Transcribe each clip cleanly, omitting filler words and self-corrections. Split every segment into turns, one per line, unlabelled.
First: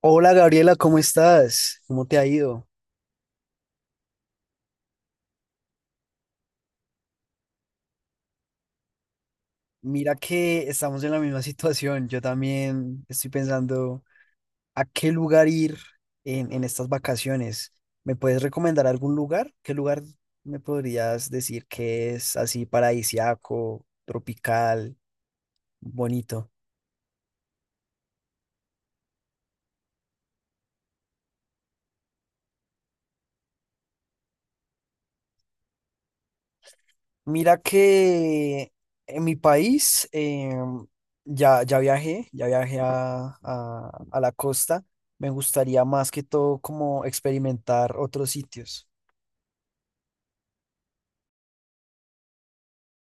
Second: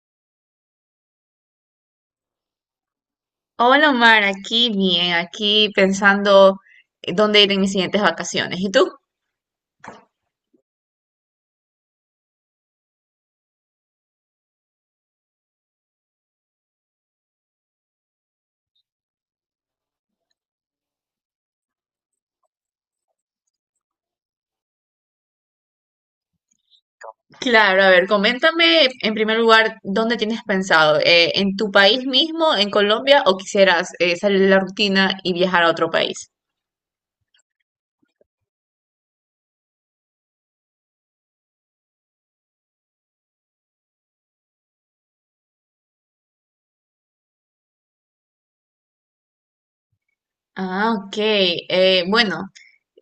Hola Gabriela, ¿cómo estás? ¿Cómo te ha ido?
Hola Omar, aquí bien, aquí pensando dónde ir en mis siguientes vacaciones. ¿Y tú?
Mira que estamos en la misma situación. Yo también estoy pensando a qué lugar ir en estas vacaciones. ¿Me puedes recomendar algún lugar? ¿Qué lugar me podrías decir que es así paradisiaco, tropical, bonito?
Claro, a ver, coméntame en primer lugar dónde tienes pensado, en tu país mismo, en Colombia, o quisieras salir de la rutina y viajar a otro país.
Mira que en mi país ya viajé a la costa. Me gustaría más que todo como experimentar otros sitios.
Ah, ok. Bueno,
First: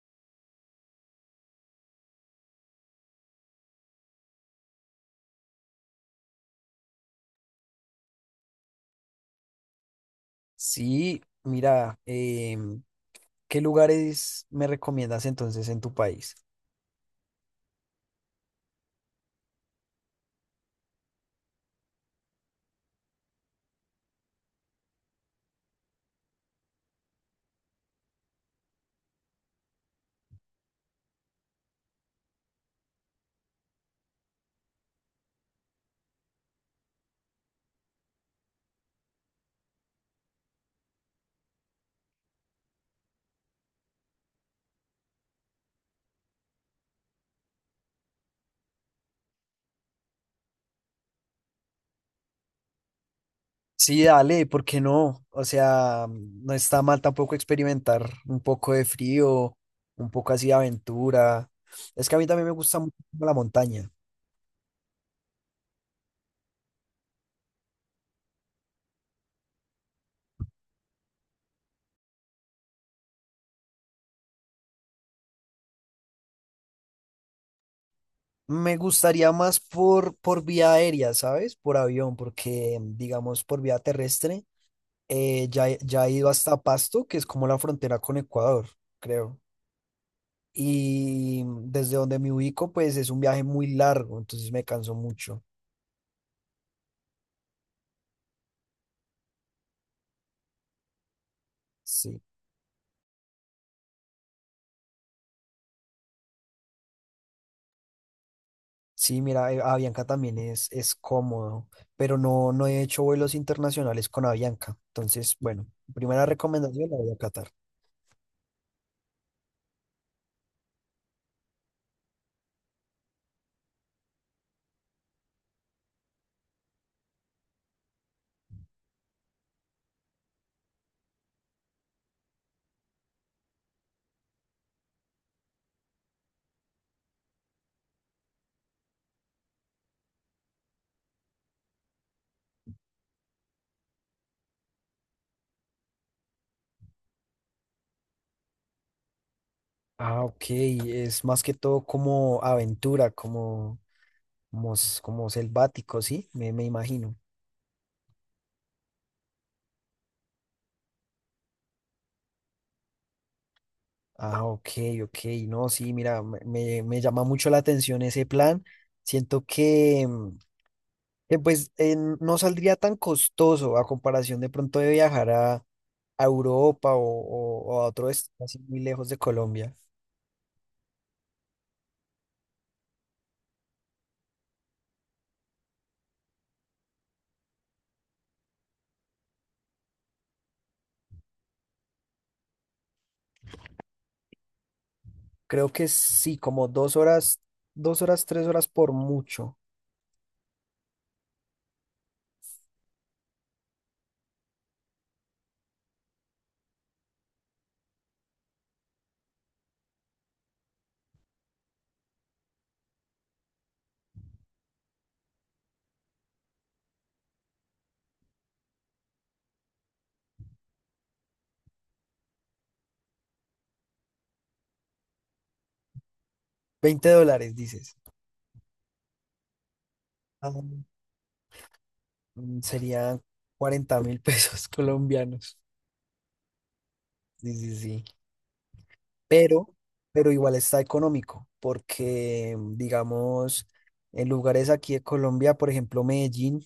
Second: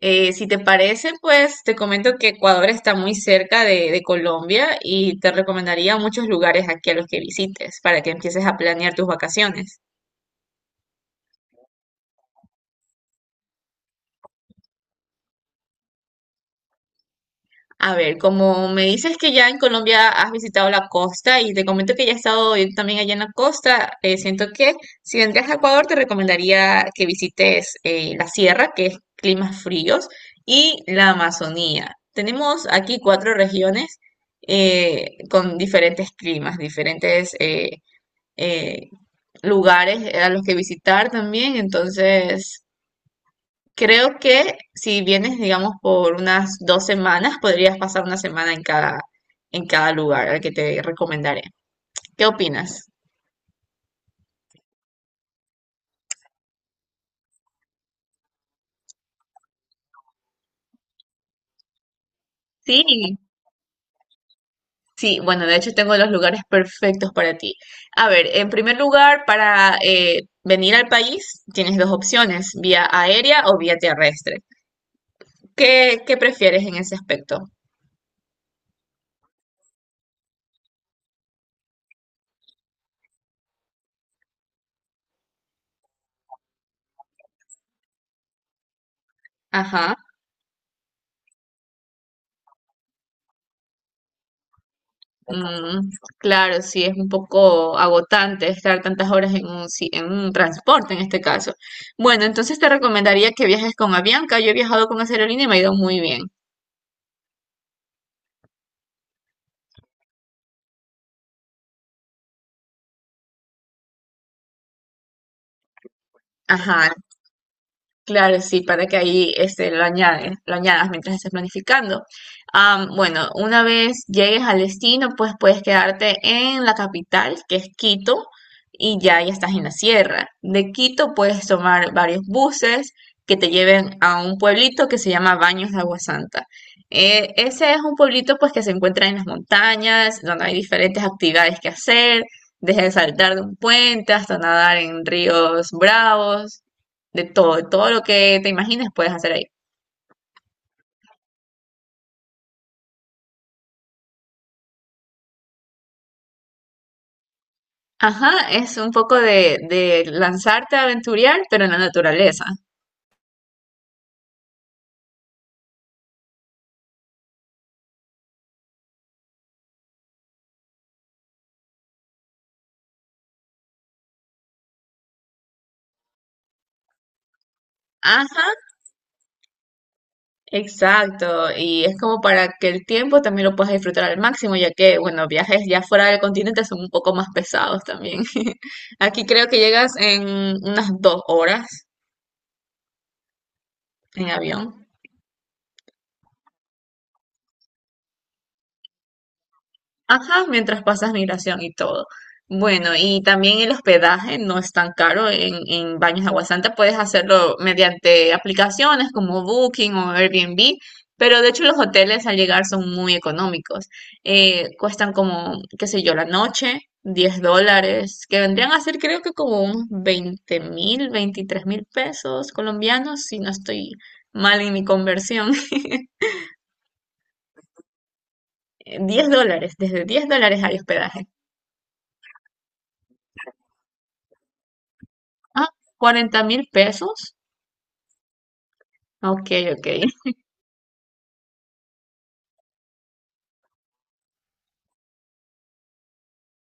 si te parece, pues te comento que Ecuador está muy cerca de Colombia y te recomendaría muchos lugares aquí a los que visites para que empieces a planear tus vacaciones.
Sí, mira, ¿qué lugares me recomiendas entonces en tu país?
A ver, como me dices que ya en Colombia has visitado la costa y te comento que ya he estado yo también allá en la costa, siento que si vendrías a Ecuador te recomendaría que visites la sierra, que es climas fríos, y la Amazonía. Tenemos aquí cuatro regiones con diferentes climas, diferentes eh, lugares a los que visitar también. Entonces creo que si vienes, digamos, por unas 2 semanas, podrías pasar una semana en cada lugar al que te recomendaré. ¿Qué opinas?
Sí, dale, ¿por qué no? O sea, no está mal tampoco experimentar un poco de frío, un poco así de aventura. Es que a mí también me gusta mucho
Sí,
la montaña.
sí, bueno, de hecho tengo los lugares perfectos para ti. A ver, en primer lugar, para venir al país tienes 2 opciones, vía aérea o vía terrestre. ¿Qué prefieres en ese aspecto?
Me gustaría más por vía aérea, ¿sabes? Por avión, porque digamos por vía terrestre, ya he ido hasta Pasto, que es como la frontera con Ecuador, creo.
Ajá.
Y desde donde me ubico, pues es un viaje muy largo, entonces me canso mucho.
Mm, claro, sí, es un poco agotante estar tantas horas en un, en un transporte en este caso.
Sí,
Bueno, entonces te recomendaría que viajes con Avianca. Yo he viajado con esa aerolínea y me ha ido muy bien.
sí, mira, Avianca también es cómodo, pero no, no he hecho vuelos internacionales con Avianca. Entonces, bueno, primera recomendación
Ajá,
la voy a Qatar.
claro, sí, para que ahí este, lo añadas mientras estés planificando. Am, bueno, una vez llegues al destino, pues puedes quedarte en la capital, que es Quito, y ya estás en la sierra. De Quito puedes tomar varios buses que te lleven a un pueblito que se llama Baños de Agua Santa. Ese es un pueblito pues que se encuentra en las montañas, donde hay diferentes actividades que hacer, desde saltar de un puente hasta nadar en ríos bravos. De todo lo que te imagines puedes hacer ahí.
Ah, ok, es más que todo como aventura, como selvático, ¿sí? Me imagino.
Ajá, es un poco de lanzarte a aventurear, pero en la naturaleza.
Ah, ok, ok. No, sí, mira, me llama mucho la atención ese plan. Siento que, pues no saldría tan costoso a comparación de pronto de viajar a Europa o a otro destino
Ajá,
así muy lejos de Colombia.
exacto. Y es como para que el tiempo también lo puedas disfrutar al máximo, ya que, bueno, viajes ya fuera del continente son un poco más pesados también. Aquí creo que llegas en unas 2 horas en avión.
Creo que sí, como 2 horas, 2 horas, 3 horas por mucho.
Ajá, mientras pasas migración y todo. Bueno, y también el hospedaje no es tan caro en Baños de Agua Santa. Puedes hacerlo mediante aplicaciones como Booking o Airbnb, pero de hecho los hoteles al llegar son muy económicos. Cuestan como, qué sé yo, la noche, $10, que vendrían a ser creo que como unos 20.000, 23.000 pesos colombianos, si no estoy mal en mi conversión.
$20, dices.
$10, desde 10
Ah,
dólares hay hospedaje.
serían 40 mil pesos colombianos.
Ah, 40.000 pesos.
Sí, sí, sí.
Ok,
pero,
ok.
pero igual está económico, porque digamos, en lugares aquí de Colombia, por ejemplo, Medellín,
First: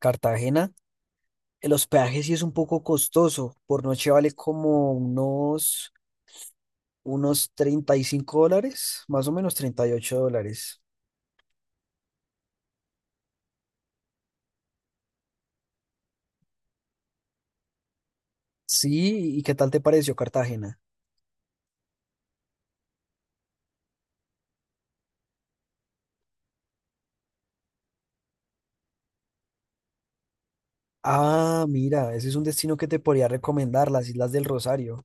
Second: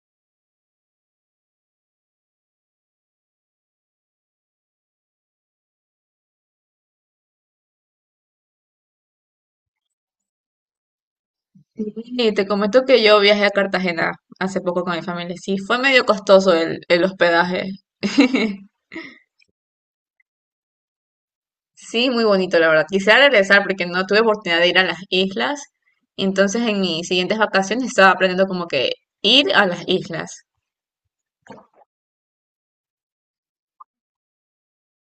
Cartagena, el hospedaje sí es un poco costoso, por noche vale como unos $35, más o menos $38.
Y te comento que yo viajé a Cartagena hace poco con mi familia. Sí, fue medio costoso el hospedaje.
Sí, ¿y qué tal te pareció Cartagena?
Sí, muy bonito, la verdad. Quisiera regresar porque no tuve oportunidad de ir a las islas. Entonces, en mis siguientes vacaciones estaba aprendiendo como que ir a las islas.
Ah, mira, ese es un destino que te podría recomendar, las Islas del Rosario.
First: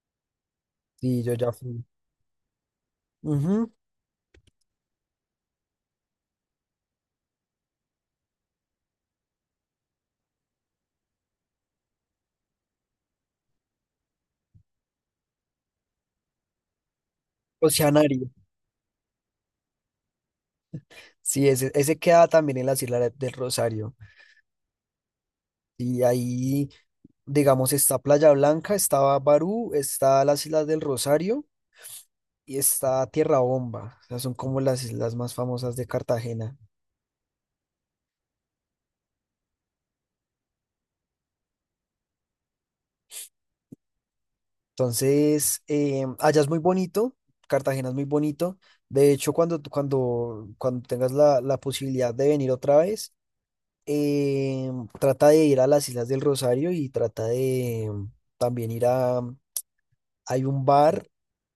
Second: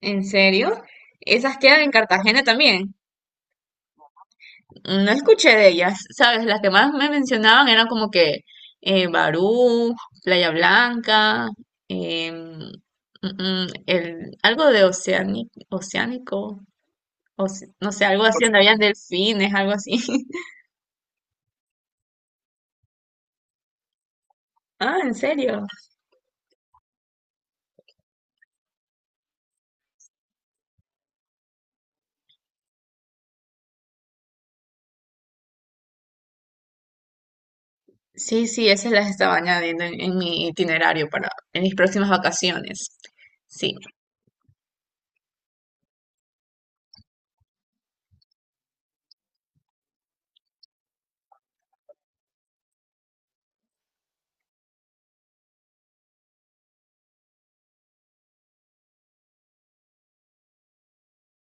¿En serio?
Sí, yo ya
¿Esas quedan
fui.
en Cartagena también?
Ujú,
Mm, no escuché de ellas, ¿sabes? Las que más me mencionaban eran como que Barú, Playa Blanca, em, el, algo de oceánico, no sé, algo
Oceanario.
así, donde habían delfines, algo así.
Sí, ese queda también en las Islas del Rosario.
Ah, ¿en serio?
Y ahí, digamos, está Playa Blanca, está Barú, está las Islas del Rosario y está Tierra Bomba. O sea, son como las islas más famosas de Cartagena.
Sí, sí, esas las estaba añadiendo en mi itinerario para en mis próximas vacaciones. Sí.
Entonces, allá es muy bonito, Cartagena es muy bonito. De hecho, cuando tengas la posibilidad de venir otra vez, eh, trata de ir a las Islas del Rosario y trata de también ir a... Hay un bar,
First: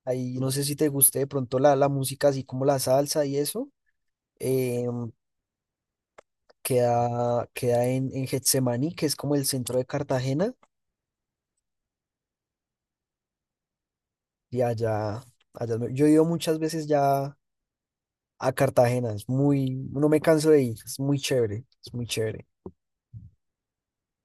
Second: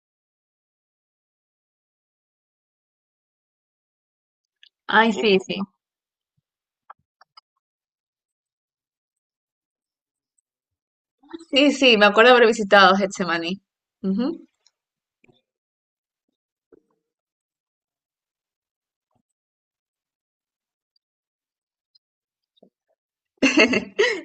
ahí no sé si te guste de pronto la música, así como la salsa y eso. em,
Ay, sí, sí.
queda en Getsemaní, que es como el centro de Cartagena,
Sí, sí, me acuerdo haber visitado Getsemaní. Ujú.
y allá, yo he ido muchas veces ya a Cartagena, no me canso de ir, es muy chévere, es muy chévere.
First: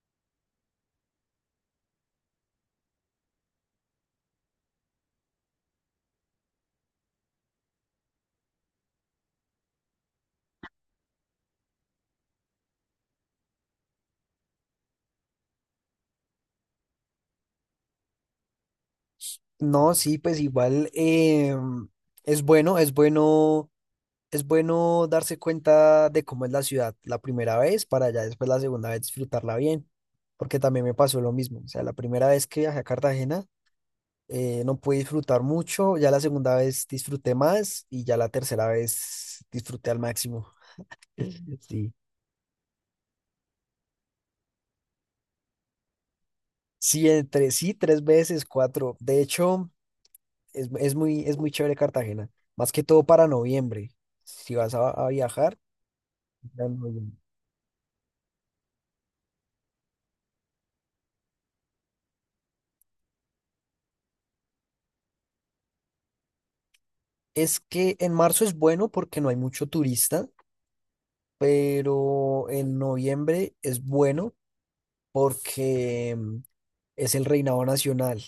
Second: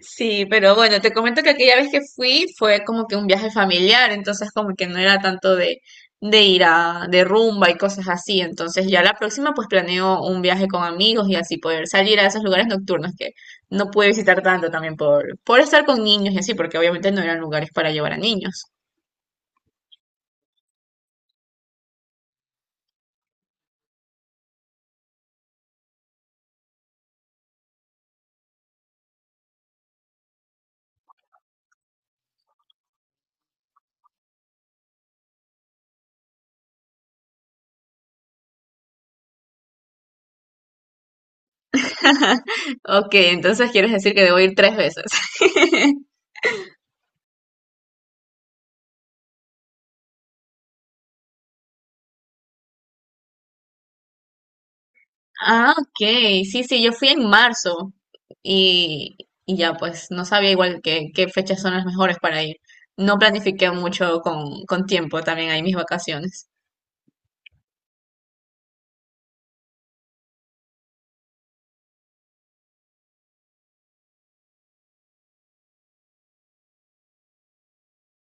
Sí, pero bueno, te comento que aquella vez que fui fue como que un viaje familiar, entonces como que no era tanto de ir a, de rumba y cosas así, entonces ya la próxima pues planeo un viaje con amigos y así poder salir a esos lugares nocturnos que no pude visitar tanto también por estar con niños y así, porque obviamente no eran lugares para llevar a niños.
No, sí, pues igual es bueno, es bueno, es bueno darse cuenta de cómo es la ciudad la primera vez para ya después la segunda vez disfrutarla bien, porque también me pasó lo mismo, o sea, la primera vez que viajé a Cartagena, no pude disfrutar mucho, ya la segunda vez disfruté más y ya la tercera vez disfruté al máximo. Sí.
Ok, entonces quieres decir que debo ir 3 veces.
Sí, entre sí, tres veces, cuatro. De hecho, es muy chévere Cartagena, más que todo para noviembre. Si vas a viajar,
Ah, ok. Sí,
ya en
sí, yo fui
noviembre.
en marzo y, y ya pues no sabía igual qué fechas son las mejores para ir. No planifiqué mucho con tiempo también ahí mis vacaciones.
Es que en marzo es bueno porque no hay mucho turista, pero en noviembre es bueno porque es el reinado nacional.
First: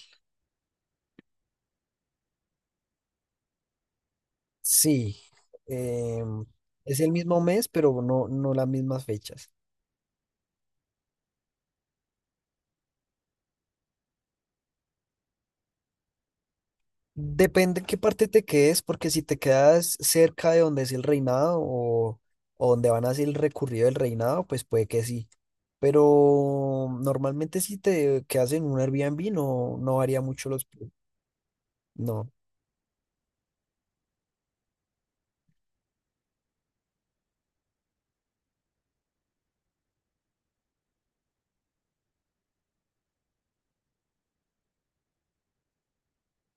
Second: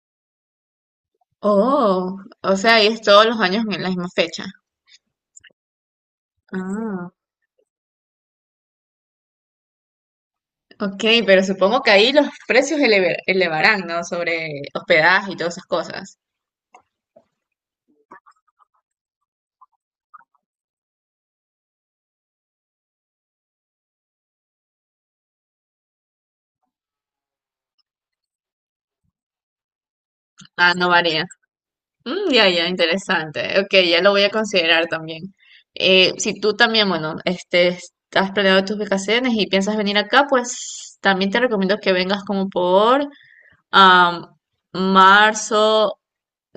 Oh, o sea, ahí es todos los años en la misma fecha.
Sí, em, es
Ah,
el mismo mes, pero no, no las mismas fechas.
ok, pero supongo que ahí los precios elevarán, ¿no? Sobre hospedaje y todas esas cosas.
Depende en qué parte te quedes, porque si te quedas cerca de donde es el reinado o donde van a ser el recurrido del reinado, pues puede que sí. Pero normalmente si te quedas en un Airbnb no, no varía mucho los...
Ah,
pre-
no varía.
No.
Mm, ya, ya, interesante. Ok, ya lo voy a considerar también. Si tú también, bueno, este, has planeado tus vacaciones y piensas venir acá, pues también te recomiendo que vengas como por am, marzo.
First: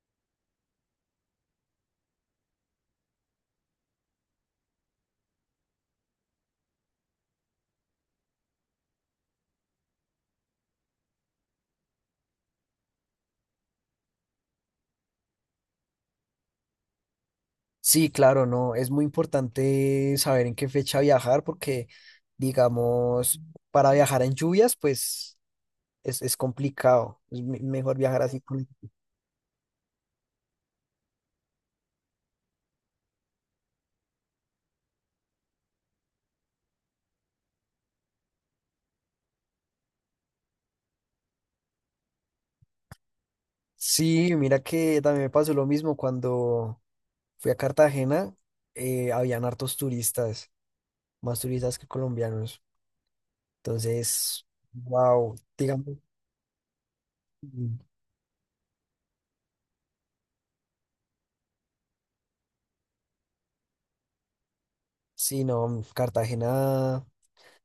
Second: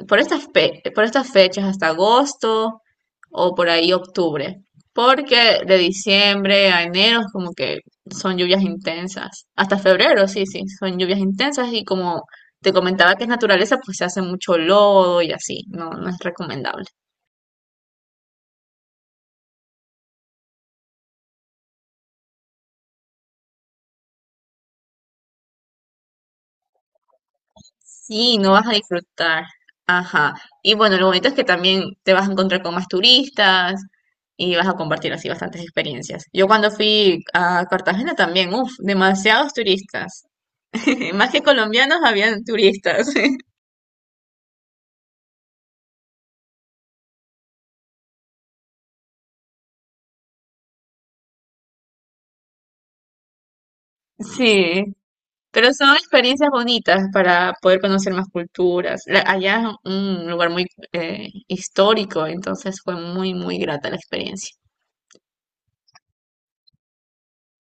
Por estas fechas hasta agosto o por ahí octubre, porque de diciembre a enero es como que son lluvias intensas, hasta febrero, sí, sí, son lluvias intensas y como te comentaba que es naturaleza, pues se hace mucho lodo y así, no, no es recomendable.
Sí, claro, no. Es muy importante saber en qué fecha viajar, porque digamos, para viajar en lluvias, pues es complicado. Mejor viajar
Sí,
así.
no vas a disfrutar. Ajá. Y bueno, lo bonito es que también te vas a encontrar con más turistas y vas a compartir así bastantes experiencias. Yo cuando fui a Cartagena también, uff, demasiados turistas. Más que colombianos, habían turistas.
Sí, mira que también me pasó lo mismo cuando fui a Cartagena, habían hartos turistas, más turistas que colombianos. Entonces,
Sí,
wow,
pero son
digamos,
experiencias bonitas para
mm,
poder conocer más culturas. Allá es un lugar muy histórico, entonces fue muy, muy grata la experiencia.
sí, no, Cartagena,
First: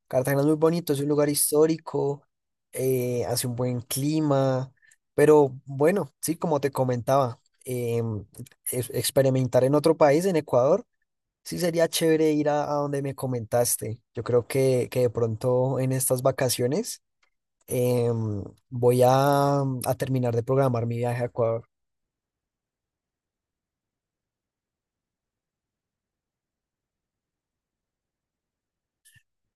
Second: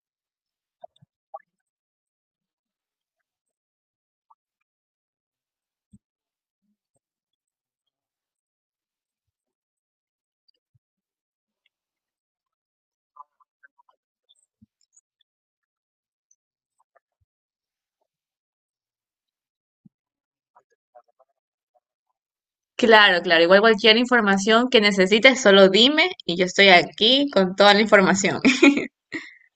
Cartagena es muy bonito, es un lugar histórico, hace un buen clima, pero bueno, sí, como te comentaba, experimentar en otro país, en Ecuador. Sí, sería chévere ir a donde me comentaste. Yo creo que de pronto en estas vacaciones em, voy a terminar de programar mi viaje a Ecuador.
Claro, claro. Igual cualquier información que necesites, solo dime y yo estoy aquí con toda la información.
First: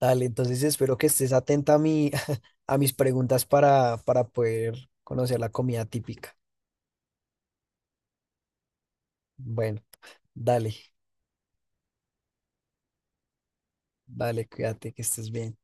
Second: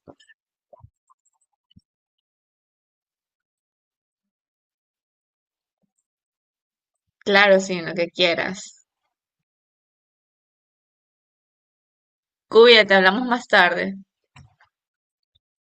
Dale, entonces espero que estés atenta a mi, a mis preguntas para poder conocer la comida típica.
Claro, sí, lo que quieras.
Bueno, dale,
Cuídate, hablamos más tarde.
dale, cuídate, que estés bien.